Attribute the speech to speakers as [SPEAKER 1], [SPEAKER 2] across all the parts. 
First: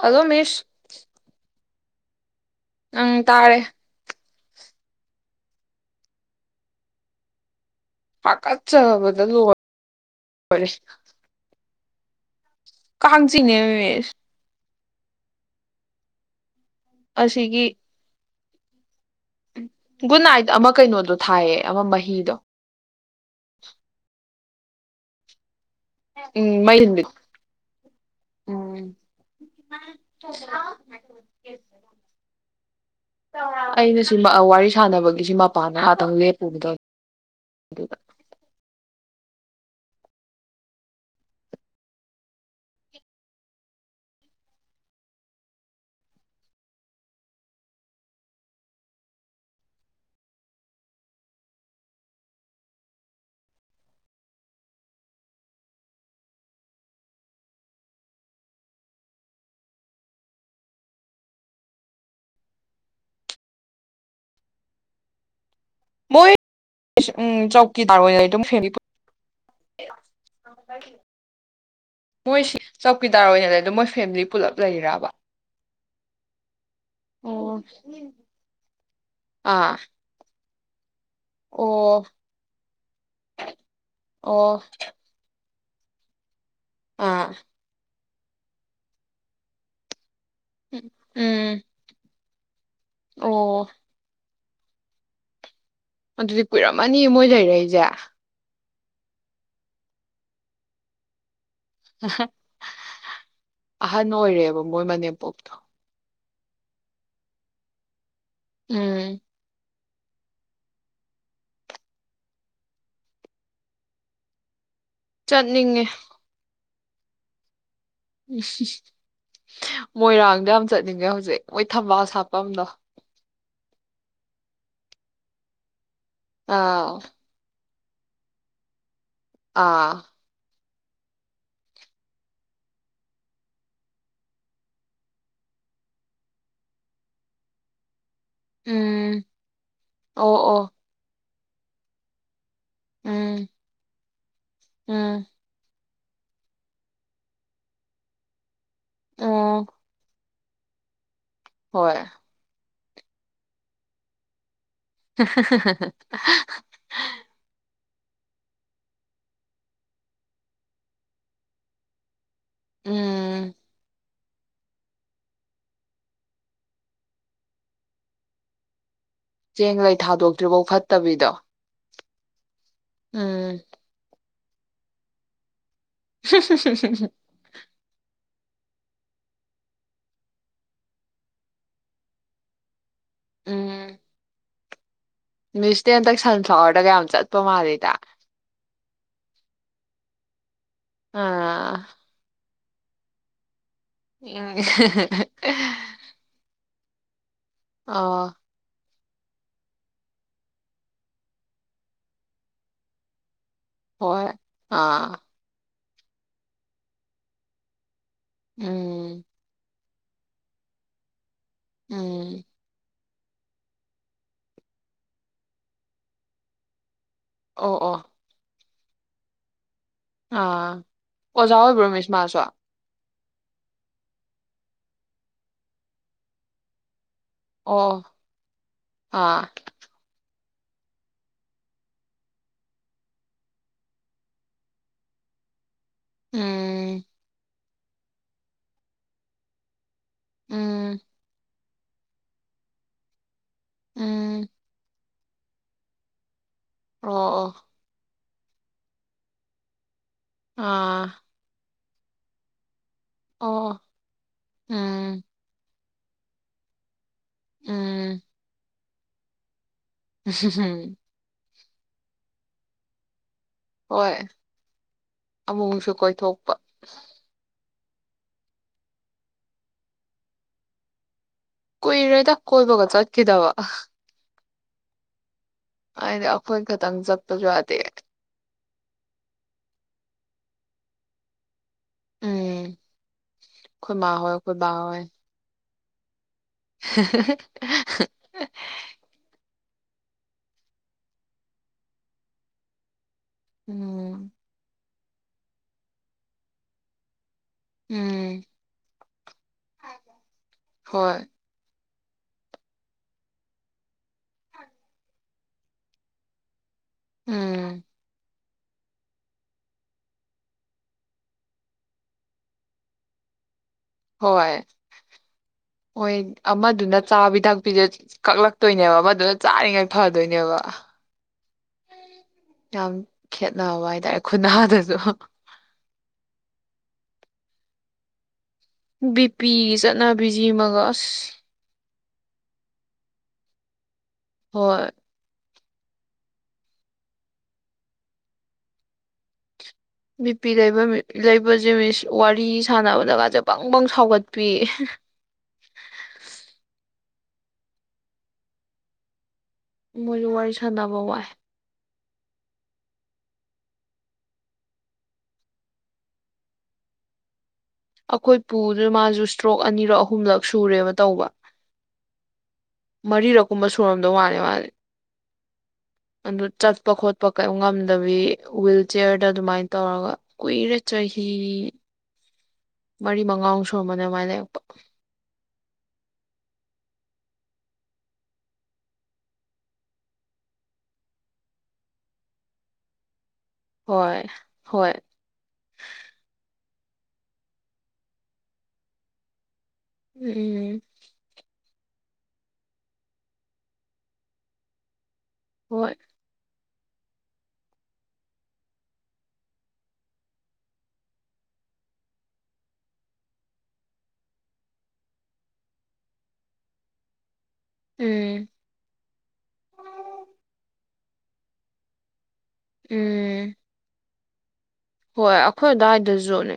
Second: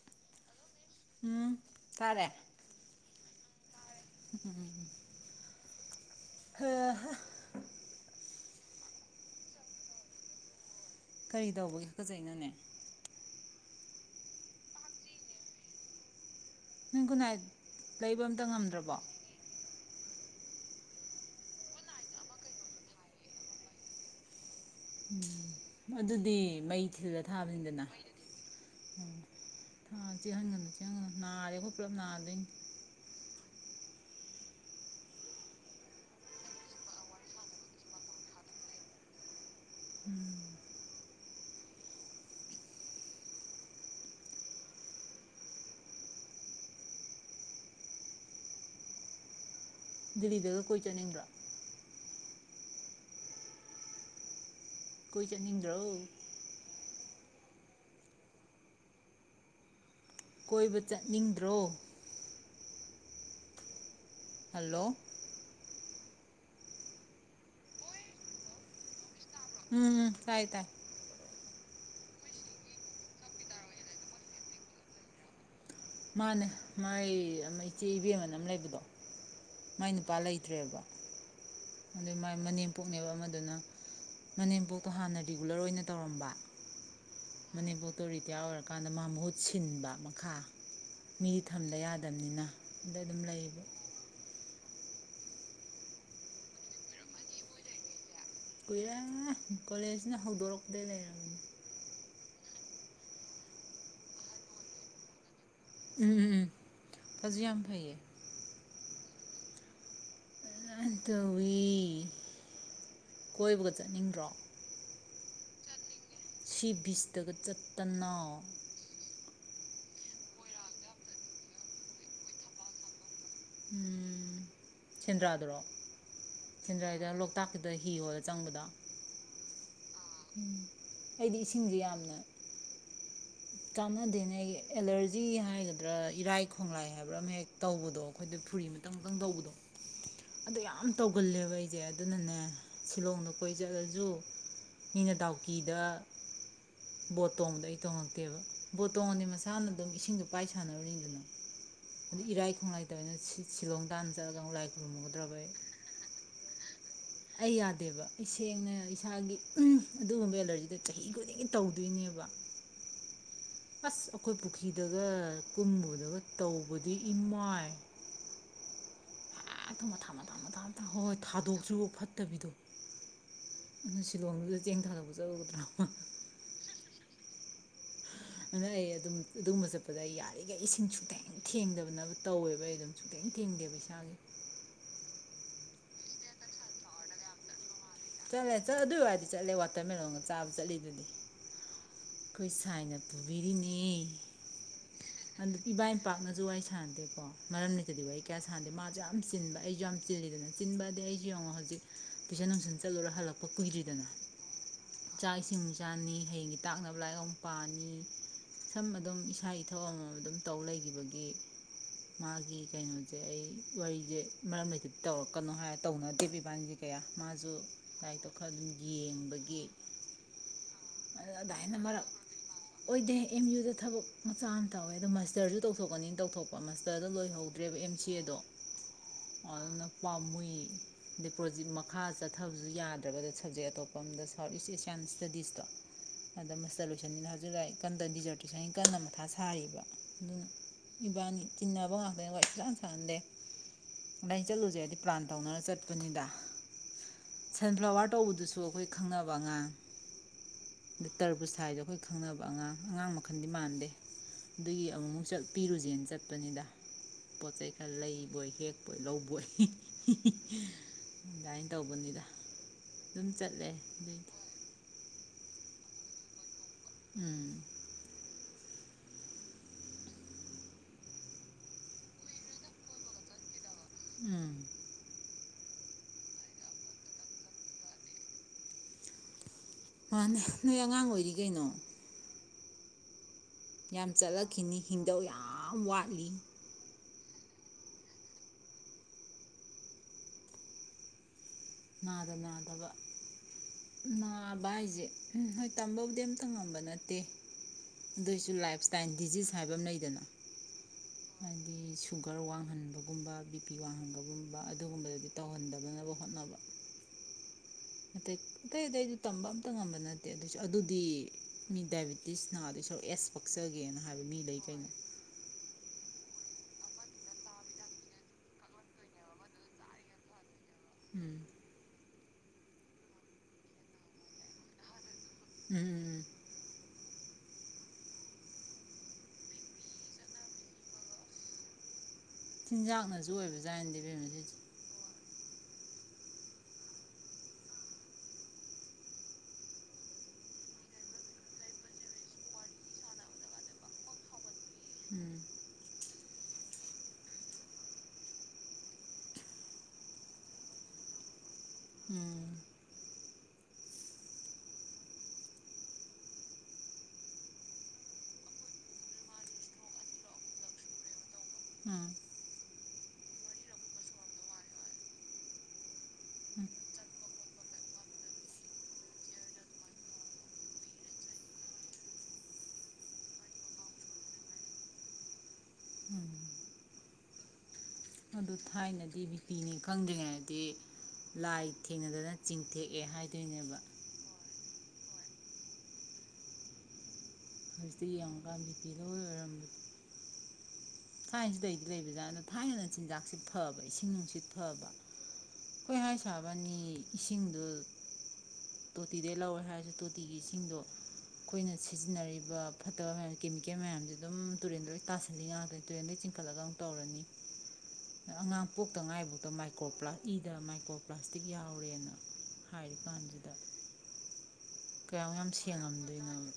[SPEAKER 1] Hello ꯃꯤꯁ
[SPEAKER 2] ꯎꯝ ꯇꯥꯔꯦ
[SPEAKER 1] ꯑꯪ ꯇꯥꯔꯦ
[SPEAKER 2] ꯍꯥ ꯍꯥ
[SPEAKER 1] ꯍꯀꯥ ꯆꯕꯗ ꯂꯣꯏꯔꯦ
[SPEAKER 2] ꯀꯔꯤ ꯇꯧꯕꯒꯤ ꯍꯀꯥꯆꯩꯅꯣꯅꯦ
[SPEAKER 1] [unintelligible] ꯃꯤꯁ
[SPEAKER 2] ꯅꯣꯏ ꯈꯨꯟꯅꯥꯏ
[SPEAKER 1] ꯑꯁꯤꯒꯤ
[SPEAKER 2] ꯂꯩꯕ ꯑꯝꯇ ꯉꯝꯗ꯭ꯔꯕꯣ
[SPEAKER 1] ꯒꯨꯠ ꯅꯥꯏꯠ ꯑꯃ ꯀꯩꯅꯣꯗꯣ ꯊꯥꯏꯌꯦ ꯑꯃ ꯃꯍꯤꯗꯣ
[SPEAKER 2] ꯎꯝ ꯑꯗꯨꯗꯤ
[SPEAKER 1] ꯎꯝ
[SPEAKER 2] ꯃꯩ
[SPEAKER 1] ꯍꯟꯕꯤꯗꯣ
[SPEAKER 2] ꯊꯤꯜꯂ ꯊꯥꯕꯅꯤꯗꯅ
[SPEAKER 1] ꯎꯝ
[SPEAKER 2] ꯑꯣ ꯆꯤꯛꯍꯟꯒꯅꯨ ꯆꯤꯛꯍꯟꯒꯅꯨ ꯅꯥꯔꯦ ꯑꯩꯈꯣꯏ ꯄꯨꯜꯂꯞ ꯅꯥꯗꯣꯏꯅꯤ
[SPEAKER 1] ꯑꯩꯅꯁꯨ ꯋꯥꯔꯤ ꯁꯥꯟꯅꯕꯒꯤꯁꯤ ꯃꯄꯥꯟꯗ ꯉꯍꯥꯛꯇꯪ ꯂꯦꯞꯄꯨꯒꯗꯧꯅꯤ ꯑꯗꯨꯗ
[SPEAKER 2] ꯎꯝ ꯗꯤꯂꯤꯒ ꯀꯣꯏ ꯆꯠꯅꯤꯡꯗ꯭ꯔꯣ ꯀꯣꯏ ꯆꯠꯅꯤꯡꯗ꯭ꯔꯣ ꯀꯣꯏꯕ ꯆꯠꯅꯤꯡꯗ꯭ꯔꯣ ꯍꯜꯂꯣ
[SPEAKER 1] ꯃꯣꯏ ꯎꯝ ꯆꯧꯀꯤꯗꯥꯔ ꯑꯣꯏ ꯐꯦꯃꯦ
[SPEAKER 2] ꯎꯝ ꯇꯥꯏ ꯇꯥꯏ
[SPEAKER 1] ꯃꯣꯏꯁꯤ ꯆꯧꯀꯤꯗꯥꯔ ꯑꯣꯏꯅ ꯂꯩ ꯑ ꯑꯗꯨ ꯃꯣꯏ ꯐꯦꯃꯤꯂꯤ ꯄꯨꯂꯞ ꯂꯩꯔꯕ
[SPEAKER 2] ꯃꯥꯅꯦ ꯃꯥꯏ ꯑꯃ
[SPEAKER 1] ꯑꯣ
[SPEAKER 2] ꯏꯆꯦ ꯏꯕꯦꯝꯃꯅ ꯑꯃ ꯂꯩꯕꯗꯣ
[SPEAKER 1] ꯑꯥ
[SPEAKER 2] ꯃꯥꯏ ꯅꯨꯄꯥ ꯂꯩ ꯇ꯭ꯔꯦꯕ
[SPEAKER 1] ꯑꯣ
[SPEAKER 2] ꯑꯗꯨ ꯃꯥꯏ ꯃꯅꯦꯝꯄꯣꯛꯅꯦꯕ ꯑꯃꯗꯨꯅ
[SPEAKER 1] ꯑꯣ
[SPEAKER 2] ꯃꯅꯦꯝꯄꯣꯛꯀ ꯍꯥꯟꯅꯗꯤ ꯔꯤꯒꯨꯂꯔ ꯑꯣꯏꯅ ꯇꯧꯔꯝꯕ
[SPEAKER 1] ꯑꯥ
[SPEAKER 2] ꯃꯅꯤꯕꯣ ꯑꯇꯣꯔꯤꯇꯌꯥ ꯑꯣꯏꯔꯀꯥꯟꯗ ꯃꯥ ꯃꯍꯨꯠ ꯁꯤꯟꯕ ꯈꯥ ꯃꯤ
[SPEAKER 1] ꯎꯝ
[SPEAKER 2] ꯊꯝꯕ ꯌꯥꯗꯕꯅꯤꯅ ꯑꯗ ꯑꯗꯨ ꯑꯗꯨꯝ ꯂꯩꯔꯤꯕꯣ
[SPEAKER 1] ꯑꯣ ꯑꯗꯨꯗꯤ ꯀꯨꯏꯔꯝꯃꯅꯤ ꯃꯣꯏ ꯂꯩꯔꯏꯁꯦ
[SPEAKER 2] ꯀꯨꯔꯦ ꯀꯣꯂꯦꯖꯅ ꯍꯧꯗꯣꯔꯛꯄꯗꯒꯤꯩ ꯂꯩꯔꯝꯒꯅꯤ
[SPEAKER 1] ꯑꯍꯟ ꯑꯣꯏꯔꯦꯕ ꯃꯣꯏ ꯃꯅꯦꯝꯄꯣꯛꯇꯣ
[SPEAKER 2] ꯎꯝꯝ ꯎꯝ ꯀꯖꯤ ꯌꯥꯝ ꯑꯃ ꯐꯌꯦ
[SPEAKER 1] ꯎꯝ
[SPEAKER 2] ꯇꯋꯤ ꯀꯣꯏꯕꯒ ꯆꯠꯅꯤꯡꯗ꯭ꯔꯣ
[SPEAKER 1] ꯆꯠꯅꯤꯡꯉꯦ
[SPEAKER 2] ꯁꯤ ꯕꯤꯆꯇꯒ ꯆꯠꯇꯅ
[SPEAKER 1] ꯎꯝ ꯃꯣꯏꯔꯥꯡꯗ ꯌꯥꯝ ꯆꯠꯅꯤꯡꯉꯦ ꯍꯧꯖꯤꯛ ꯃꯣꯏ ꯊꯝꯕꯥꯜ ꯁꯥꯄ ꯑꯗꯣ
[SPEAKER 2] ꯎꯝ ꯁꯦꯟꯗ꯭ꯔꯥꯗꯨꯔꯣ
[SPEAKER 1] ꯑꯥ
[SPEAKER 2] ꯁꯦꯟꯗꯔꯥꯗ ꯂꯣꯛꯇꯥꯛ ꯀꯤꯗ ꯗ ꯍꯤ ꯍꯣꯜꯂꯥ ꯆꯪꯕꯗꯣ꯫
[SPEAKER 1] ꯑꯥ
[SPEAKER 2] ꯑꯩꯗꯤ ꯏꯁꯤꯡꯁꯦ ꯌꯥꯝꯅ ꯆꯥꯟꯅꯗꯦꯅꯦ ꯑꯩꯒꯤ ꯑꯦꯂꯔꯖꯤ ꯍꯥꯏꯒꯗ꯭ꯔꯥ ꯏꯔꯥꯏ ꯈꯣꯡꯂꯥꯏ ꯍꯥꯏꯕ꯭ꯔꯥ ꯑꯃ ꯍꯦꯛ ꯇꯧꯕꯗꯣ꯫ ꯑꯩꯗ ꯐꯨꯔꯤ ꯃꯪꯇꯪ ꯃꯪꯇꯪ
[SPEAKER 1] ꯎꯝ
[SPEAKER 2] ꯇꯧꯕꯗꯣ
[SPEAKER 1] ꯑꯣ
[SPEAKER 2] ꯑꯗꯨꯗ
[SPEAKER 1] ꯑꯣ
[SPEAKER 2] ꯌꯥꯝ ꯇꯧꯕ ꯀꯨꯜꯂꯦꯕ ꯑꯩꯁꯦ ꯑꯗꯨꯅꯅꯦ ꯁꯤꯂꯣꯡꯗ
[SPEAKER 1] ꯎꯝ
[SPEAKER 2] ꯀꯣꯏ ꯆꯠꯂꯁꯨ ꯃꯤꯅ
[SPEAKER 1] ꯎꯝ
[SPEAKER 2] ꯗꯥꯎꯀꯤꯗ꯫ ꯕꯣꯠ ꯇꯣꯡꯕ ꯑꯩ ꯇꯣꯡ [inaudible] ꯕꯣꯠꯇꯣꯡꯑꯗꯤ ꯃꯁꯥꯅ
[SPEAKER 1] ꯑꯣ
[SPEAKER 2] ꯑꯗꯨꯝ ꯏꯁꯤꯡꯗ꯫ ꯄꯥꯏ ꯁꯥꯟꯅꯔꯔꯅꯤꯗꯅ
[SPEAKER 1] ꯍꯣꯏ
[SPEAKER 2] ꯏꯔꯥꯏ ꯈꯣꯡꯂꯥꯏ ꯑꯗꯨꯅ ꯁꯤꯂꯣꯡ ꯇꯥꯟꯅ ꯆꯠꯂ ꯑꯃꯨꯛ ꯂꯥꯏ꯫ ꯈꯨꯔꯨꯝꯃꯨꯒꯗ꯭ꯔꯕ ꯑꯩ
[SPEAKER 1] [unintelligible]
[SPEAKER 2] ꯑꯩ ꯌꯥꯗꯦꯕ ꯑꯩꯁꯦꯡꯅ ꯏꯁꯥꯒꯤ ꯑꯗꯨꯒꯨꯝꯕ ꯑꯦꯂꯔꯖꯤꯗꯣ ꯆꯍꯤ ꯈꯨꯗꯤꯡꯒꯤ ꯇꯧꯗꯣꯏꯅꯦꯕ꯫
[SPEAKER 1] ꯎꯝ
[SPEAKER 2] ꯑꯁ ꯑꯩꯈꯣꯏ ꯄꯨꯈ꯭ꯔꯤꯗꯒ ꯀꯨꯝꯕꯗꯒ ꯇꯧꯕꯗꯤ ꯏꯃꯥꯏ
[SPEAKER 1] ꯆꯦꯡ
[SPEAKER 2] ꯍꯦꯛꯇ
[SPEAKER 1] ꯂꯩ
[SPEAKER 2] ꯃꯊꯥ ꯃꯊꯥ ꯃꯊꯥ
[SPEAKER 1] ꯊꯥꯗꯣꯛꯇ꯭ꯔꯤꯐꯧ
[SPEAKER 2] ꯃꯊꯥ ꯍꯣꯏ
[SPEAKER 1] ꯐꯠꯇꯕꯤꯗꯣ
[SPEAKER 2] ꯊꯥꯗꯣꯛꯇꯔꯤ ꯐꯧ ꯐꯠ꯫ ꯐꯠꯇꯕꯤꯗꯣ
[SPEAKER 1] ꯎꯝ
[SPEAKER 2] ꯑꯗꯨ ꯁꯤꯂꯣꯡꯗꯨꯗ ꯆꯦꯡ ꯊꯥꯗꯣꯛꯄ ꯆꯠꯂꯨꯒꯗ꯭ꯔꯥꯕ
[SPEAKER 1] [unintelligible]
[SPEAKER 2] ꯑꯗꯨꯅ ꯑꯩ ꯑꯗꯨꯝ ꯑꯗꯨꯒꯨꯝꯕ ꯆꯠꯄꯗ ꯑꯩ ꯌꯥꯔꯤꯈꯩ ꯏꯁꯤꯡ ꯁꯨꯛꯇꯦꯡ ꯊꯦꯡꯗꯕꯅꯕ ꯇꯧꯋꯦꯕ ꯑꯩ ꯑꯗꯨꯝ ꯁꯨꯡ ꯊꯦꯡꯗꯦꯕ ꯏꯁꯒꯤ
[SPEAKER 1] ꯃꯥꯁꯇꯤ ꯍꯟꯇꯛ ꯁꯟꯐ꯭ꯂꯥꯋꯔꯗꯒ ꯌꯥꯝ ꯆꯠꯄ ꯃꯥꯜꯂꯤꯗ꯫
[SPEAKER 2] ꯆꯂꯦ ꯆꯂꯦ ꯑꯗꯨꯏ ꯋꯥꯗꯤ ꯆꯠꯂꯦ ꯋꯥꯇꯔꯥ ꯃꯦꯂꯣꯡꯒ ꯆꯥꯕ ꯆꯠꯂꯤꯗꯨꯗ
[SPEAKER 1] ꯑꯥ
[SPEAKER 2] ꯑꯩꯈꯣꯏ ꯁꯥꯏꯅ ꯄꯨꯕꯤꯔꯤꯅꯤ꯫
[SPEAKER 1] [inaudible]
[SPEAKER 2] ꯊꯥꯟꯗꯦꯀꯣ ꯃꯔꯝ ꯂꯦꯇꯔꯥꯗꯤ ꯋꯥꯔꯤ
[SPEAKER 1] ꯑꯥ
[SPEAKER 2] ꯀꯌꯥ ꯁꯥꯟꯗꯦ ꯃꯥ ꯗꯨꯝ꯫ ꯌꯥꯝ ꯆꯤꯟꯕ ꯑꯩꯁꯨ ꯌꯥꯝ ꯆꯤꯜꯂꯤꯕꯅꯤ ꯆꯤꯟꯕ ꯑꯗꯤ ꯑꯩꯁꯨ ꯌꯦꯡꯉꯣ ꯍꯧꯖꯤꯛ ꯇꯨꯏꯁꯟ ꯅꯨꯡꯁꯟ ꯆꯠꯄ꯫ [unintelligible] ꯀꯨꯏꯗ꯭ꯔꯤꯗꯅ
[SPEAKER 1] ꯍꯣꯏ ꯑꯥ
[SPEAKER 2] ꯆꯥꯛ ꯏꯁꯤꯡ ꯆꯅꯤ ꯍꯌꯦꯡꯒꯤ ꯇꯥꯛꯅꯕ ꯂꯥꯏꯔꯤꯛ ꯑꯃꯨꯛ ꯄꯥꯅꯤ꯫ ꯁꯝ ꯑꯗꯨꯝ
[SPEAKER 1] ꯎꯝ
[SPEAKER 2] ꯏꯁꯥ ꯏꯊ ꯊꯕꯛ ꯑꯃ ꯑꯗꯨꯝ ꯇꯧ ꯂꯩꯒꯤꯕꯒꯤ
[SPEAKER 1] ꯎꯝ
[SPEAKER 2] ꯃꯥꯒꯤ ꯀꯩꯅ ꯁꯦ ꯑꯩ ꯋꯥꯔꯤꯁꯦ ꯃꯔꯝ ꯂꯩꯇꯗꯤ ꯇꯧꯔꯛꯀꯅꯣ ꯍꯥꯏꯔ ꯇꯧꯅꯗꯦꯕ ꯏꯕꯥꯅꯤꯁꯦ ꯀꯌꯥ ꯃꯥꯁꯨ
[SPEAKER 1] ꯑꯣ ꯑꯣ
[SPEAKER 2] ꯑꯗꯨꯝ ꯌꯦꯡꯕꯒꯤ
[SPEAKER 1] ꯑꯥ ꯑꯣꯖꯥ
[SPEAKER 2] ꯑꯗꯨꯃꯥꯏꯅ
[SPEAKER 1] ꯑꯣꯏꯕ꯭ꯔꯣ
[SPEAKER 2] ꯃꯔꯛ
[SPEAKER 1] ꯃꯤꯁ ꯃꯥꯁꯨ
[SPEAKER 2] ꯑꯣꯏꯗꯦ ꯑꯦꯝ ꯌꯨꯗ ꯊꯕꯛ ꯃꯆꯥ ꯑꯃ ꯇꯧꯋꯦ ꯑꯗꯣ ꯃꯁꯇꯔꯁꯨ ꯇꯧꯊꯣꯛꯀꯅꯤ ꯇꯧꯊꯣꯛꯄ ꯃꯥꯁꯇꯔꯗ ꯂꯣꯏ ꯇꯧꯗ꯭ꯔꯦꯕ ꯑꯦꯝ ꯁꯤ ꯑꯦꯗꯣ
[SPEAKER 1] ꯑꯥ
[SPEAKER 2] ꯑꯗꯨꯅ ꯄꯥꯝꯃꯨꯏ ꯗꯤꯄ꯭ꯔꯣꯖꯤꯠ ꯃꯈꯥ ꯆꯠꯊ ꯊꯕꯁꯨ ꯌꯥꯗ꯭ꯔꯕꯗ ꯁꯕꯖꯦꯛ ꯑꯇꯣꯞꯄ ꯑꯝꯗ ꯁꯥꯎꯠ ꯏꯁ ꯑꯦꯁꯤꯌꯥꯟ ꯁ꯭ꯇꯗꯤꯁꯇꯣ ꯑꯗ ꯃꯁꯇꯔ
[SPEAKER 1] ꯎꯝ
[SPEAKER 2] ꯂꯣꯏꯁꯟꯅꯤꯅ ꯍꯥꯏꯖꯛꯑ [unintelligible] ꯀꯟꯗ ꯗꯤꯖꯔꯇꯦꯁꯟꯒꯤ ꯀꯟꯅ ꯃꯊꯥ ꯁꯥꯔꯤꯕ ꯑꯗꯨꯅ
[SPEAKER 1] ꯎꯝ
[SPEAKER 2] ꯏꯕꯥꯅꯤ ꯇꯤꯟꯅꯕꯉꯥꯛꯇꯅꯦ ꯋꯥꯔꯤ ꯁꯨꯡꯁꯥꯟ ꯁꯥꯟꯗꯦ ꯅꯩ
[SPEAKER 1] ꯎꯝ
[SPEAKER 2] ꯆꯠꯂꯨꯖꯦꯗꯤ ꯄ꯭ꯔꯥꯟꯇ ꯇꯧꯅꯔ ꯆꯠꯄꯅꯤꯗꯥ
[SPEAKER 1] ꯑꯣ ꯑꯣ
[SPEAKER 2] ꯇꯧꯕꯗꯨꯁꯨ ꯑꯩꯈꯣꯏ ꯈꯪꯅꯕ ꯑꯉꯥꯡ
[SPEAKER 1] ꯑꯣ ꯑꯥ
[SPEAKER 2] ꯇꯔꯕꯨꯁ ꯊꯥꯏꯗꯣ ꯑꯩꯈꯣꯏ ꯈꯪꯅꯕ ꯑꯉꯥꯡ ꯑꯉꯥꯡ ꯃꯈꯜꯗꯤ
[SPEAKER 1] ꯑꯣ
[SPEAKER 2] ꯃꯥꯟꯗꯦ ꯑꯗꯨꯒꯤ
[SPEAKER 1] ꯎꯝ
[SPEAKER 2] ꯑꯃꯨꯛꯃꯨꯛ ꯆꯠ ꯄꯤꯔꯨꯖꯦ ꯆꯠꯄꯅꯤꯗ ꯄꯣꯠꯆꯩ ꯈꯔ
[SPEAKER 1] ꯎꯝ
[SPEAKER 2] ꯂꯩꯕꯣꯏ ꯍꯦꯛ ꯄꯣꯏ ꯂꯧꯕꯣꯏ ꯍꯤ ꯥꯍꯤ ꯍꯤ ꯑꯗꯥꯏ꯭ꯟ ꯇꯧꯕꯅꯤꯗ ꯑꯗꯨꯝ ꯆꯠꯂ
[SPEAKER 1] ꯍꯣꯏ ꯑꯃꯨꯛꯃꯨꯛꯁꯨ ꯀꯣꯏꯊꯣꯛꯄ
[SPEAKER 2] ꯎꯝ
[SPEAKER 1] ꯀꯨꯏꯔꯦꯗ ꯀꯣꯏꯕꯒ ꯆꯠꯈꯤꯗꯕ
[SPEAKER 2] ꯎꯝ
[SPEAKER 1] ꯍꯥꯏꯗꯤ ꯑꯩꯈꯣꯏ ꯈꯇꯪ ꯆꯠꯄꯁꯨ ꯌꯥꯗꯦ
[SPEAKER 2] ꯃꯥꯅꯦ ꯅꯣꯏ ꯑꯉꯥꯡ ꯑꯣꯏꯔꯤ ꯀꯩꯅꯣ
[SPEAKER 1] ꯎꯝ ꯑꯩꯈꯣꯏ ꯃꯥ
[SPEAKER 2] ꯌꯥꯝ
[SPEAKER 1] ꯍꯣꯏ ꯑꯩꯈꯣꯏ ꯕꯥ
[SPEAKER 2] ꯆꯠꯂꯛꯈꯤꯅꯤ
[SPEAKER 1] ꯍꯣꯏ
[SPEAKER 2] ꯍꯤꯡꯗꯧ ꯌꯥꯝ ꯑꯝ ꯋꯥꯠꯂꯤ
[SPEAKER 1] [unintelligible]
[SPEAKER 2] ꯅꯥꯗ ꯅꯥꯗꯕ
[SPEAKER 1] ꯎꯝ
[SPEAKER 2] ꯅꯥꯕꯍꯥꯏꯖꯦ ꯑꯨꯝ ꯍꯣꯏ ꯇꯝꯕꯕꯨꯗꯤ ꯑꯝꯇ ꯉꯝꯕ ꯅꯠꯇꯦ
[SPEAKER 1] ꯎꯝ
[SPEAKER 2] ꯑꯗꯨꯏꯁꯨ ꯂꯥꯏꯞ ꯏꯁꯇꯥꯏꯜ ꯗꯤꯖꯤꯖ ꯍꯥꯏꯕ ꯑꯃ ꯂꯩꯗꯅ
[SPEAKER 1] ꯍꯣꯏ
[SPEAKER 2] ꯍꯥꯏꯗꯤ ꯁꯨ ꯁꯨꯒꯔ ꯋꯥꯡꯍꯟꯕꯒꯨꯝꯕ ꯕꯤ ꯄꯤ ꯋꯥꯡꯍꯟꯕꯒꯨꯝꯕ ꯑꯗꯨꯒꯨꯝꯕꯗꯗꯤ ꯇꯧꯍꯟꯗꯅꯕ ꯍꯣꯠꯅꯕ
[SPEAKER 1] ꯑꯨꯝ
[SPEAKER 2] ꯑꯇꯩ ꯑꯇꯩ ꯑꯇꯩꯗꯣ ꯇꯝꯕ ꯑꯝꯇ ꯉꯝꯕ ꯅꯠꯇꯦ ꯑꯗꯨꯁꯨ ꯑꯗꯨꯗꯤ ꯃꯤ ꯗꯥꯏꯕꯤꯇꯤꯁ ꯅꯗꯧ ꯁꯔꯨꯛ ꯑꯦꯁꯄꯛ ꯑꯦꯁ ꯄꯛꯆꯒꯦ ꯍꯥꯏꯕ ꯃꯤ
[SPEAKER 1] ꯍꯣꯏ
[SPEAKER 2] ꯂꯩ ꯀꯩꯅꯣ
[SPEAKER 1] ꯍꯣꯏ ꯑꯃꯗꯨꯅ ꯆꯥꯕꯤ ꯊꯛꯄꯤꯗ ꯀꯛꯂꯛꯇꯣꯏꯅꯦꯕ ꯑꯃꯗꯨꯅ ꯆꯥꯔꯤꯉꯥꯏ ꯐꯗꯣꯏꯅꯦꯕ
[SPEAKER 2] ꯎꯝ
[SPEAKER 1] ꯌꯥꯝ ꯈꯦꯠꯅꯕ ꯍꯥꯏꯇꯥꯔꯦ ꯈꯨꯟꯅꯥꯗꯨꯁꯨ
[SPEAKER 2] ꯑꯨꯝ
[SPEAKER 1] ꯕꯤꯄꯤꯒꯤ ꯆꯠꯅꯕꯤ ꯖꯤ ꯃꯒꯁ ꯑꯁ
[SPEAKER 2] ꯆꯤꯟꯖꯥꯛꯅꯁꯨ ꯑꯣꯏꯕꯖꯥꯠꯅꯤꯗ ꯏꯕꯦꯝꯃ
[SPEAKER 1] ꯍꯣꯏ ꯕꯤꯄꯤ ꯂꯩꯕ ꯃꯤ ꯂꯩꯕꯁꯦ ꯃꯤꯁꯥ ꯋꯥꯔꯤ ꯁꯥꯟꯅꯕꯗꯒꯁꯦ ꯕꯪꯕꯪ ꯁꯥꯎꯒꯠꯄꯤ
[SPEAKER 2] [inaudible]
[SPEAKER 1] ꯃꯣꯏꯔꯣ ꯋꯥꯔꯤ ꯁꯥꯟꯅꯕ ꯋꯥꯏ
[SPEAKER 2] ꯑꯨꯝ
[SPEAKER 1] ꯑꯩꯈꯣꯏ ꯄꯨꯖꯨ ꯃꯥꯖꯨ ꯏꯁꯇ꯭ꯔꯣꯛ ꯑꯅꯤꯔꯛ ꯑꯍꯨꯝꯂꯛ ꯁꯨꯔꯦꯕ ꯇꯧꯕ
[SPEAKER 2] ꯑꯨꯝ
[SPEAKER 1] ꯃꯔꯤꯔꯛꯀꯨꯝꯕ ꯁꯨꯔꯝꯗꯧ ꯃꯥꯂꯦ ꯃꯖꯦ ꯑꯗꯨ ꯆꯠꯄ ꯈꯣꯠꯄ ꯀꯩ ꯉꯝꯗꯕꯤ ꯍꯨꯋꯤꯜ ꯆꯤꯌꯔꯗ ꯑꯗꯨꯃꯥꯏꯅ ꯇꯧꯔꯒ ꯀꯨꯏꯔꯦ ꯆꯍꯤ ꯃꯔꯤ ꯃꯉꯥꯛ ꯁꯨꯔꯕꯅꯦ ꯑꯗꯨꯃꯥꯏꯅ ꯂꯩꯔꯛꯄ
[SPEAKER 2] ꯑꯨꯝ ꯑꯗꯨ ꯊꯥꯏꯅꯗꯤ ꯕꯤꯄꯤꯅꯤ ꯈꯪꯗ꯭ꯔꯤꯉꯩꯗꯗꯤ ꯂꯥꯏ ꯊꯦꯡꯅꯗꯅ ꯆꯤꯡꯊꯦꯛꯑꯦ ꯍꯥꯏ
[SPEAKER 1] ꯍꯣꯏ ꯍꯣꯏ
[SPEAKER 2] ꯍꯧꯖꯤꯛꯇꯤ ꯌꯦꯡꯉꯨꯀꯥꯟꯗꯤ ꯕꯤꯄꯤ ꯂꯣꯏ ꯑꯣꯏꯔꯝ
[SPEAKER 1] [unintelligible]
[SPEAKER 2] ꯊꯥꯏꯅꯁꯤ ꯂꯩꯗꯤ ꯂꯩꯕꯖꯥꯠ ꯅꯤ ꯊꯥꯏꯟ ꯅ ꯆꯤꯟꯖꯥꯛꯁꯤ ꯐꯕ ꯏꯁꯤꯡ ꯅꯨꯡꯁꯤꯠ ꯐꯕ ꯍꯣꯏ ꯍꯥꯏ ꯁꯥꯕꯅꯤ ꯏ ꯏꯁꯤꯡꯗꯨ ꯇꯣꯇꯤꯗꯩ ꯂꯧꯔꯦ ꯍꯥꯏꯔꯁꯨ ꯇꯣꯇꯤꯒꯤ ꯏꯁꯤꯡꯗꯣ ꯑꯩꯈꯣꯏꯅ ꯁꯤꯖꯤꯟꯅꯔꯤꯕ ꯐꯠꯇꯕ ꯃꯌꯥꯝ ꯀꯦꯃꯤꯀꯦꯜ ꯃꯌꯥꯝꯁ ꯑꯗꯨꯝ ꯇꯨꯔꯦꯟꯗ ꯂꯣꯏ ꯇꯥꯁꯜꯂꯤ ꯉꯥꯛꯇꯅꯤ ꯇꯨꯔꯦꯜꯗꯩ ꯆꯤꯡꯈꯠꯂꯒ ꯑꯃꯨꯛ ꯇꯧꯔꯅꯤ
[SPEAKER 1] ꯎꯝ
[SPEAKER 2] ꯑꯉꯥꯡ ꯄꯣꯛꯇꯉꯥꯏꯐꯧꯗ ꯃꯥꯏꯀꯣ ꯄ꯭ꯂꯥꯇꯤꯗ ꯃꯥꯏꯀꯣ ꯄ꯭ꯂꯥꯁꯇꯤꯛ ꯌꯥꯎꯔꯦꯅ
[SPEAKER 1] ꯎꯝ
[SPEAKER 2] ꯍꯥꯏꯔꯤꯃꯥꯟꯅꯦ
[SPEAKER 1] ꯍꯣꯏ ꯑꯩꯈꯣꯏ
[SPEAKER 2] ꯁꯦꯡꯉꯝꯗꯣꯏꯅꯣ
[SPEAKER 1] ꯑꯗꯨꯋꯥꯏꯗꯁꯨꯅꯦ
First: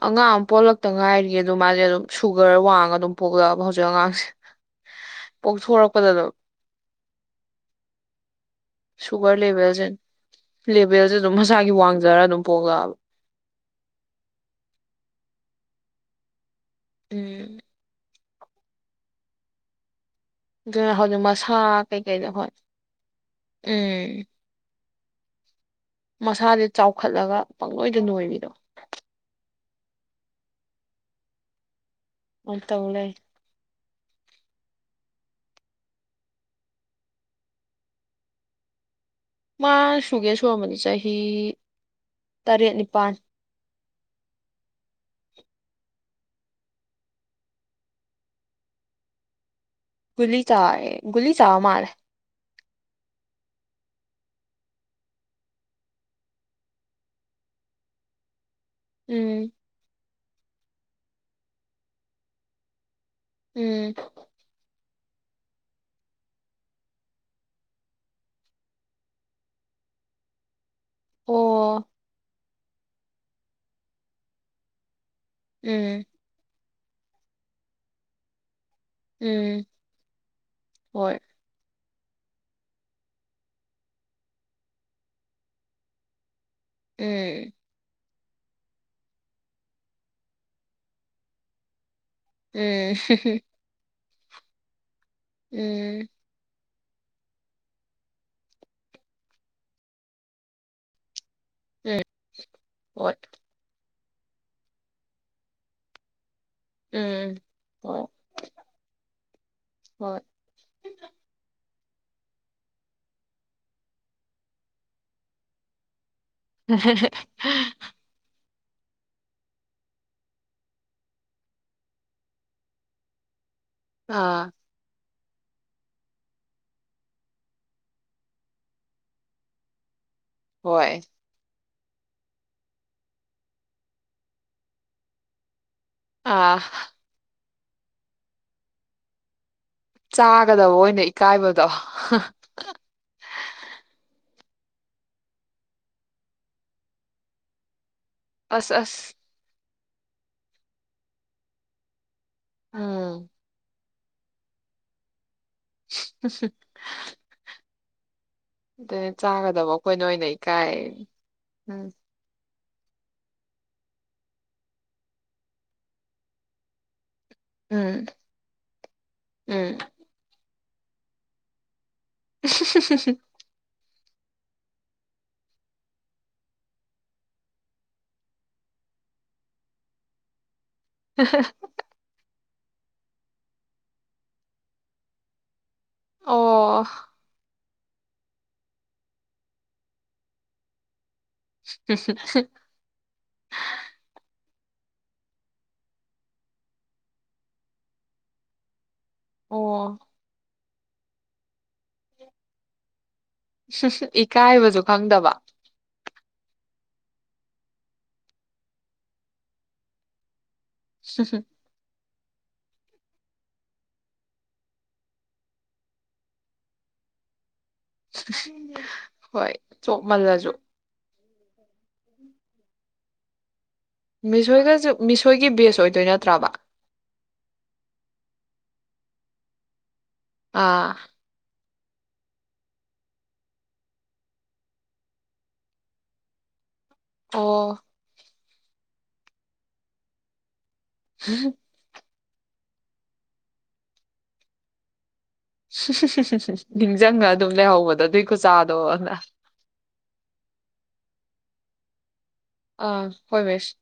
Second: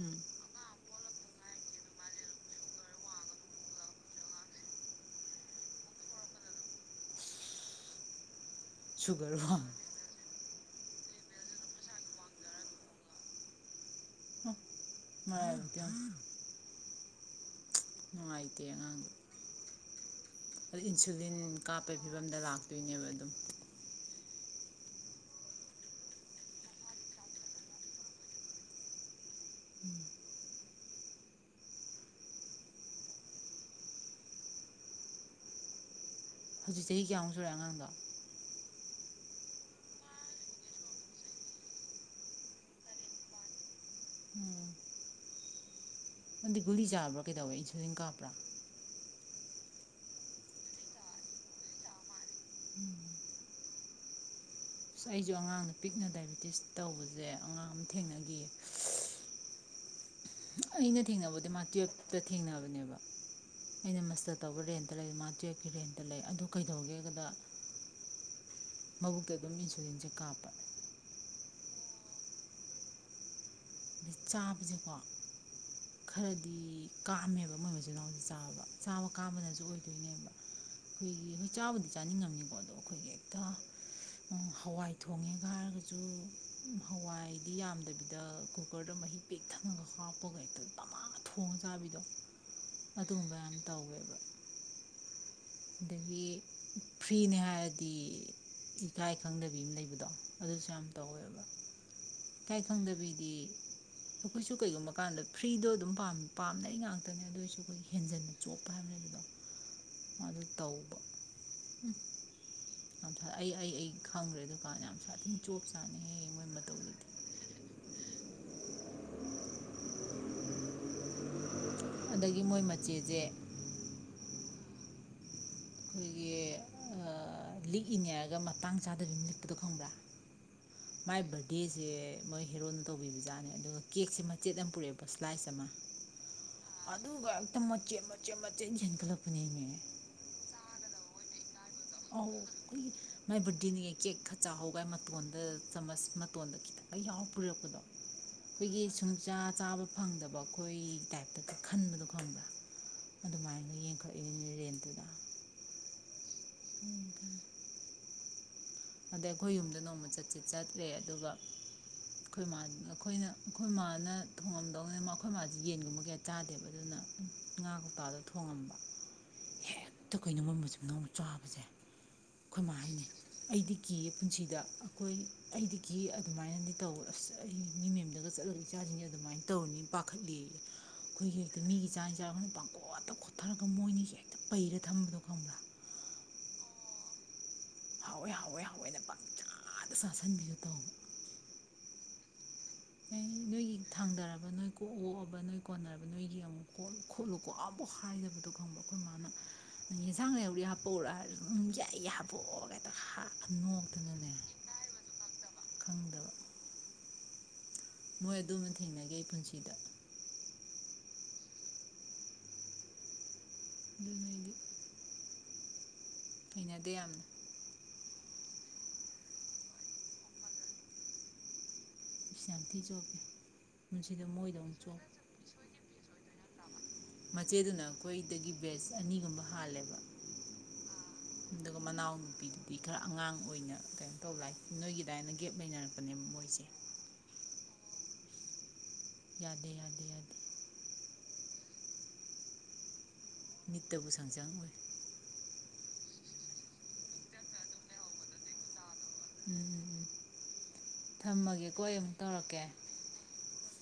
[SPEAKER 2] ꯎꯝ
[SPEAKER 1] ꯑꯉꯥꯡ ꯄꯣꯛꯂꯛꯇ ꯉꯥꯏꯔꯤꯌꯦ ꯑꯗꯨ ꯃꯥꯁꯦ ꯑꯗꯨꯝ ꯁꯨꯒꯔ ꯋꯥꯡꯉꯒ ꯑꯗꯨꯝ ꯄꯣꯛꯂꯛꯑꯕ ꯍꯧꯖꯤꯛ ꯑꯉꯥꯡꯁꯦ ꯄꯣꯛꯊꯣꯔꯛꯄꯗ ꯑꯗꯨꯝ ꯁꯨꯒꯔ ꯂꯦꯚꯦꯜꯖꯦ ꯂꯦꯚꯦꯜꯁꯦ ꯑꯗꯨꯝ ꯃꯁꯥꯒꯤ ꯋꯥꯡꯖꯔ ꯑꯗꯨꯝ ꯄꯒꯕ
[SPEAKER 2] ꯃꯥꯏꯇ
[SPEAKER 1] ꯎ
[SPEAKER 2] ꯉꯥꯏꯇ ꯅꯪ
[SPEAKER 1] ꯑꯗꯨ ꯍꯧꯖꯤꯛ ꯃꯁꯥ ꯀꯩꯀꯩꯗ ꯍꯣꯏ
[SPEAKER 2] ꯂꯥꯛꯇꯣꯏꯅꯦꯕ ꯑꯗꯨꯝ
[SPEAKER 1] ꯎꯝ ꯃꯁꯥꯁꯦ ꯆꯥꯎꯈꯠꯂꯒ ꯄꯪꯂꯣꯏꯗ ꯅꯣꯏꯕꯤꯗꯣ
[SPEAKER 2] ꯎꯝ
[SPEAKER 1] ꯑꯣ ꯇꯧꯡꯂꯦ
[SPEAKER 2] ꯍꯧꯖꯤꯛ ꯆꯍꯤ ꯀꯌꯥꯃꯨꯛ ꯁꯨꯔꯑꯦ ꯑꯉꯥꯡꯗ
[SPEAKER 1] ꯃꯥ ꯁꯨꯒꯦ ꯁꯨꯝꯕꯅꯤ ꯆꯍꯤ ꯇꯔꯦꯠ ꯅꯤꯄꯥꯜ
[SPEAKER 2] ꯎꯝ ꯃꯔꯪꯗꯤ ꯒꯨꯂꯤ ꯆꯥꯕ꯭ꯔꯥ ꯀꯩꯗꯧꯋꯦ ꯏꯟꯁꯨꯂꯤꯟ ꯀꯥꯞꯄ꯭ꯔꯥ
[SPEAKER 1] ꯒ ꯆ ꯑꯦ ꯨꯂꯤ ꯆ ꯃꯥꯔ
[SPEAKER 2] ꯎꯝ ꯑꯁ ꯑꯩꯁꯨ ꯑꯉꯥꯡꯗ ꯄꯤꯛꯅ ꯗꯥꯏꯕꯦꯇꯤꯁ ꯇꯧꯕꯁꯦ ꯑꯉꯥꯡ ꯑꯃ ꯊꯦꯡꯅꯈꯤꯌꯦ
[SPEAKER 1] ꯎꯝ
[SPEAKER 2] ꯑꯩꯅ ꯊꯦꯡꯅꯕꯗꯤ ꯃꯥ ꯇꯨꯌꯦꯜꯞꯇ ꯊꯦꯡꯅꯕꯅꯦꯕ
[SPEAKER 1] ꯎꯝ
[SPEAKER 2] ꯑꯩꯅ ꯃꯁꯇ ꯇꯧꯕ ꯔꯦ ꯇꯔ ꯃꯥ ꯇꯋꯠꯀꯤ ꯔꯦꯟꯇ ꯂꯩ ꯑꯗꯨ ꯀꯩꯗꯧꯒꯦ ꯀꯗ ꯃꯕꯨꯛꯇ ꯑꯗꯨꯝ ꯏꯟꯁꯨꯔꯤꯟꯁꯦ ꯀꯥꯞꯄ
[SPEAKER 1] ꯑꯣ
[SPEAKER 2] ꯑꯩ ꯆꯥꯕꯁꯦꯀꯣ
[SPEAKER 1] ꯎꯝ
[SPEAKER 2] ꯈꯔꯗꯤ ꯀꯥꯑꯝꯃꯦꯕ ꯃꯣꯏ ꯃꯆꯤꯟ ꯃꯅꯥꯎꯁꯦ ꯆꯥꯕ ꯆꯥꯕ ꯀꯥꯝꯕꯗꯁꯨ
[SPEAKER 1] ꯎꯝ
[SPEAKER 2] ꯑꯣꯏꯗꯣꯏꯅꯦꯕ
[SPEAKER 1] ꯍꯣꯏ
[SPEAKER 2] ꯑꯩꯈꯣꯏꯒꯤ ꯍꯈꯣꯏ ꯆꯥꯕꯗꯤ ꯆꯥꯅꯤꯡꯉꯝꯅꯤꯀꯣ ꯑꯗꯣ ꯑꯩꯈꯣꯏꯒꯤ ꯍꯦꯛꯇ ꯍꯋꯥꯏ ꯊꯣꯡꯉꯦꯒ ꯍꯥꯏꯔꯒꯁꯨ
[SPEAKER 1] ꯎꯝ
[SPEAKER 2] ꯍꯋꯥꯏꯗꯤ ꯌꯥꯝꯗꯕꯤꯗ ꯨ ꯀꯨꯀꯔꯗ ꯃꯍꯤ ꯄꯦꯛ ꯊꯪꯉꯒ ꯍꯥꯞꯄꯒ ꯍꯦꯛꯇ ꯄꯃꯥ ꯊꯣꯡꯉ ꯆꯥꯕꯤꯗꯣ
[SPEAKER 1] ꯎꯝ
[SPEAKER 2] ꯑꯗꯨꯒꯨꯝꯕ ꯌꯥꯝ ꯇꯧꯋꯦꯕ
[SPEAKER 1] ꯎꯝ
[SPEAKER 2] ꯑꯗꯒꯤ ꯐ꯭ꯔꯤꯅꯦ ꯍꯥꯏꯔꯗꯤ ꯏꯀꯥꯏ ꯈꯪꯗꯕꯤ ꯑꯃ ꯂꯩꯕꯗꯣ ꯑꯗꯨꯁꯨ ꯌꯥꯝ ꯇꯧꯋꯦꯕ ꯏꯥꯏ
[SPEAKER 1] ꯍꯣꯏ
[SPEAKER 2] ꯈꯪꯗꯕꯤꯗꯤ ꯑꯩꯈꯣꯏꯁꯨ ꯀꯔꯤꯒꯨꯝꯕ ꯀꯥꯟꯗ ꯐ꯭ꯔꯤꯗꯣ ꯑꯗꯨꯝ ꯄꯥꯝꯃꯦ꯫ ꯄꯥꯝꯅꯩ ꯉꯥꯛꯇꯅꯦ
[SPEAKER 1] ꯎꯝ
[SPEAKER 2] ꯑꯗꯨꯏꯁꯨ ꯑꯩꯈꯣꯏ
[SPEAKER 1] ꯍꯣꯏ
[SPEAKER 2] ꯍꯦꯟꯖꯟꯅ ꯆꯣꯞꯄ ꯍꯥꯏꯕ ꯑꯝ ꯂꯩꯕꯗꯣ꯫
[SPEAKER 1] ꯍꯣꯏ
[SPEAKER 2] ꯑꯗꯨ ꯇꯧꯕ ꯎꯝ ꯌꯥꯝ ꯑꯩ ꯑꯩ ꯑꯩ ꯈꯪꯈ꯭ꯔꯦ ꯗꯨꯀꯥꯟꯗ ꯌꯥꯝꯁꯥꯊꯥꯅ ꯆꯣꯞ ꯆꯥꯅꯤꯍꯦ ꯃꯣꯏ
[SPEAKER 1] ꯎ
[SPEAKER 2] ꯃꯇꯧꯗꯨꯗꯤ ꯑꯗꯒꯤ ꯃꯣꯏ ꯃꯆꯦꯁꯦ
[SPEAKER 1] ꯑꯥ
[SPEAKER 2] ꯑꯩꯈꯣꯏꯒꯤ ꯑ ꯂꯤꯛꯏꯅꯦꯑꯒ ꯃꯇꯥꯡ ꯆꯥꯗꯕꯤ ꯂꯤꯛꯄꯗꯣ ꯈꯪꯕ꯭ꯔꯥ
[SPEAKER 1] ꯍꯣꯏ
[SPEAKER 2] ꯃꯥꯏ ꯕꯔꯗꯦꯁ ꯁꯦ ꯃꯣꯏ ꯍꯦꯔꯣꯅ ꯇꯧꯕꯤꯕꯖꯥꯠꯅꯦ ꯑꯗꯨꯒ ꯀꯦꯛꯁꯦ ꯃꯆꯦꯠ ꯑꯃ ꯄꯨꯔꯛꯑꯦꯕ ꯁ꯭ꯂꯥꯏꯁ ꯑꯃ
[SPEAKER 1] ꯑꯥ
[SPEAKER 2] ꯍꯦꯇ ꯃꯆꯦꯠ ꯃꯣꯆꯦꯠ ꯃꯆꯠ ꯌꯦꯟꯈꯠꯂꯛꯄꯤꯅꯦꯃꯤ꯫
[SPEAKER 1] ꯆꯥꯒꯗꯕ ꯑꯣꯏꯅ ꯏꯀꯥꯏꯕ
[SPEAKER 2] ꯃꯥꯏ ꯕꯥꯔꯗꯦꯅꯦ ꯀꯦꯛ ꯆꯥꯛꯍꯥꯎꯒꯥꯏ ꯃꯇꯣꯟꯗ ꯆꯥꯃꯁ ꯃꯇꯣꯟꯗ ꯈꯤꯇꯪꯒ ꯌꯥꯎ ꯄꯨꯔꯛꯄꯗꯣ
[SPEAKER 1] ꯑꯁ
[SPEAKER 2] ꯑꯩꯈꯣꯏꯒꯤ
[SPEAKER 1] ꯑꯁ
[SPEAKER 2] ꯁꯨꯝꯆꯥ ꯆꯥꯕ ꯐꯪꯗꯕ ꯑꯩꯈꯣꯏ ꯇꯥꯏꯞꯇꯒ ꯈꯟꯕꯗꯣ ꯈꯪꯕ꯭ꯔꯥ
[SPEAKER 1] ꯎꯝ
[SPEAKER 2] ꯑꯗꯨꯃꯥꯏꯅ ꯌꯦꯡꯈꯠ
[SPEAKER 1] [inaudible]
[SPEAKER 2] [unintelligible] ꯑꯗꯩ ꯑꯩꯈꯣꯏ
[SPEAKER 1] ꯆꯥꯒꯗꯕ
[SPEAKER 2] ꯌꯨꯝꯗ
[SPEAKER 1] ꯑꯩꯈꯣꯏꯅ
[SPEAKER 2] ꯅꯣꯡꯃ
[SPEAKER 1] ꯑꯣꯏꯅ
[SPEAKER 2] ꯆꯠꯁꯤ
[SPEAKER 1] ꯏꯀꯥꯏ
[SPEAKER 2] ꯆꯠꯂꯦ ꯑꯗꯨꯒ
[SPEAKER 1] ꯎꯝ
[SPEAKER 2] ꯑꯩꯈꯣꯏ ꯃꯅ ꯑꯩꯈꯣꯏꯅ ꯑꯩꯈꯣꯏ ꯃꯥꯥꯅ ꯊꯣꯡꯉꯝꯗꯧꯅꯤ ꯃ ꯑꯩꯈꯣꯏ ꯃꯥꯁꯤ ꯌꯦꯟꯒꯨꯝꯕ ꯀꯌꯥ ꯆꯥꯗꯦꯕ ꯑꯗꯨꯅ ꯉꯥ
[SPEAKER 1] ꯎꯝ
[SPEAKER 2] ꯀꯧꯇꯥꯗ ꯊꯣꯡꯉꯝꯕ
[SPEAKER 1] ꯎꯝ
[SPEAKER 2] ꯍꯦꯛꯇ ꯀꯨꯏꯅꯃꯝꯕꯁꯨ ꯅꯣꯡꯃ ꯆꯥꯕꯁꯦ ꯑꯩꯈꯣꯏꯃ ꯍꯥꯏꯅꯤ ꯑꯩꯗꯤ ꯀꯤꯌꯦ ꯄꯨꯟꯁꯤꯗ ꯑꯩꯈꯣꯏ ꯑꯩꯗꯒꯤ ꯑꯗꯨꯃꯥꯏꯅꯒ ꯇꯧꯕꯗꯣ ꯑꯁ ꯑꯩꯗꯤ ꯀꯤ ꯃꯤ ꯃꯌꯨꯝꯗꯒ ꯆꯠꯂꯒ ꯏꯆꯥꯁꯤꯡꯁ ꯑꯗꯨꯃꯥꯏꯅ ꯇꯧꯔꯅꯤ ꯄꯥꯈꯠꯂꯤꯌꯦ꯫ ꯑꯩꯈꯣꯏꯒꯤ ꯍꯦꯛꯇ ꯃꯤꯒꯤ ꯆꯥꯛ ꯏꯟꯖꯥꯡꯒ ꯄꯥꯡꯀꯣꯠꯇ ꯈꯣꯠꯊꯔꯒ ꯃꯣꯏꯅꯤ ꯁꯦ ꯍꯦꯛꯇ ꯄꯩꯔ ꯊꯝꯕꯗꯣ ꯈꯪꯕ꯭ꯔꯥ
[SPEAKER 1] ꯑꯣ
[SPEAKER 2] ꯍꯥꯎꯋꯦ ꯍꯥꯎꯋꯦ ꯍꯥꯎꯋꯦꯅ ꯄꯪꯆꯥꯗ ꯆꯥꯁꯤꯟꯕꯤꯗꯣ ꯇꯧꯕ꯫
[SPEAKER 1] [inaudible]
[SPEAKER 2] ꯑꯩ ꯅꯣꯏꯒꯤ ꯊꯥꯡꯗꯔꯕ ꯅꯣꯏ ꯀꯣꯛ ꯑꯣꯛꯑꯕ ꯅꯣꯏ ꯀꯣꯟꯅꯔꯕ ꯅꯣꯏꯒꯤ ꯑꯃꯨꯛ ꯀꯣꯠꯂꯨ ꯈꯣꯠꯂꯨꯀꯣ ꯑꯝꯕꯨꯛ ꯍꯥꯏꯗꯕꯗꯣ ꯈꯪꯕ ꯑꯩꯈꯣꯏ ꯃꯥꯅ
[SPEAKER 1] ꯑꯣ
[SPEAKER 2] ꯌꯦꯟꯁꯥꯡꯅ ꯂꯩꯍꯧꯔꯤ ꯍꯥꯞ ꯑꯣꯔꯥ ꯌꯥꯏ ꯍꯥꯏꯕꯣꯛꯑꯒꯦꯗ ꯍꯥ
[SPEAKER 1] ꯁꯨ ꯏꯀꯥꯏꯕꯁꯨ ꯈꯪꯗꯕ
[SPEAKER 2] ꯈꯪꯗꯕ ꯃꯣꯏ ꯑꯗꯨꯃ ꯊꯦꯡꯅꯒꯦ ꯑꯩ ꯄꯨꯟꯁꯤꯗ
[SPEAKER 1] ꯍ ꯍꯨꯝ
[SPEAKER 2] ꯑꯗꯨꯅꯏꯗꯤ ꯍꯩꯅꯗꯦ ꯌꯥꯝꯅ
[SPEAKER 1] ꯍꯣꯏ ꯆꯣꯞꯃꯜꯂꯁꯨ
[SPEAKER 2] ꯁꯥꯟꯤ ꯆ ꯑꯣꯒꯦ
[SPEAKER 1] ꯃꯤꯁꯣꯏꯒꯁꯨ ꯃꯤꯁꯣꯏꯒꯤ ꯕꯦꯁ ꯑꯣꯏꯗꯣꯏ ꯅꯠꯇ꯭ꯔꯕ
[SPEAKER 2] ꯃꯆꯦꯗꯨꯅ ꯑꯩꯈꯣꯏꯗꯒꯤ ꯕꯦꯁ ꯑꯅꯤꯒꯨꯝꯕ ꯍꯥꯜꯂꯦꯕ
[SPEAKER 1] ꯑꯥ
[SPEAKER 2] ꯑꯗꯨꯒ ꯃꯅꯥꯎ ꯅꯨꯄꯤꯗꯨꯗꯤ ꯈꯔ ꯑꯉꯥꯡ ꯑꯣꯏꯅ ꯀꯩꯅꯣ ꯇꯧ ꯂꯥꯏ ꯅꯣꯏꯒꯤꯗꯥꯏꯅ ꯒꯦꯞ ꯂꯩꯅꯔꯛꯄꯅꯦ ꯃꯣꯏꯁꯦ
[SPEAKER 1] ꯑꯣ
[SPEAKER 2] ꯌꯥꯗꯦ ꯌꯥꯗꯦ ꯌꯥꯗꯦ
[SPEAKER 1] ꯎ
[SPEAKER 2] ꯅꯤꯠꯇꯕꯨ ꯍꯪꯆꯥꯡ ꯑꯣꯏ
[SPEAKER 1] ꯁꯨ ꯁ ꯁꯨ ꯁ ꯁ ꯅꯤꯡꯁꯤꯡꯉ ꯑꯗꯨꯝ ꯂꯩꯍꯧꯕꯗꯣ ꯑꯗꯨꯏꯀꯆꯥꯗꯣꯅ
[SPEAKER 2] ꯎꯝꯝꯝ ꯊꯝꯃꯒꯦ ꯀꯣ
[SPEAKER 1] ꯑ ꯍꯣꯏ ꯁ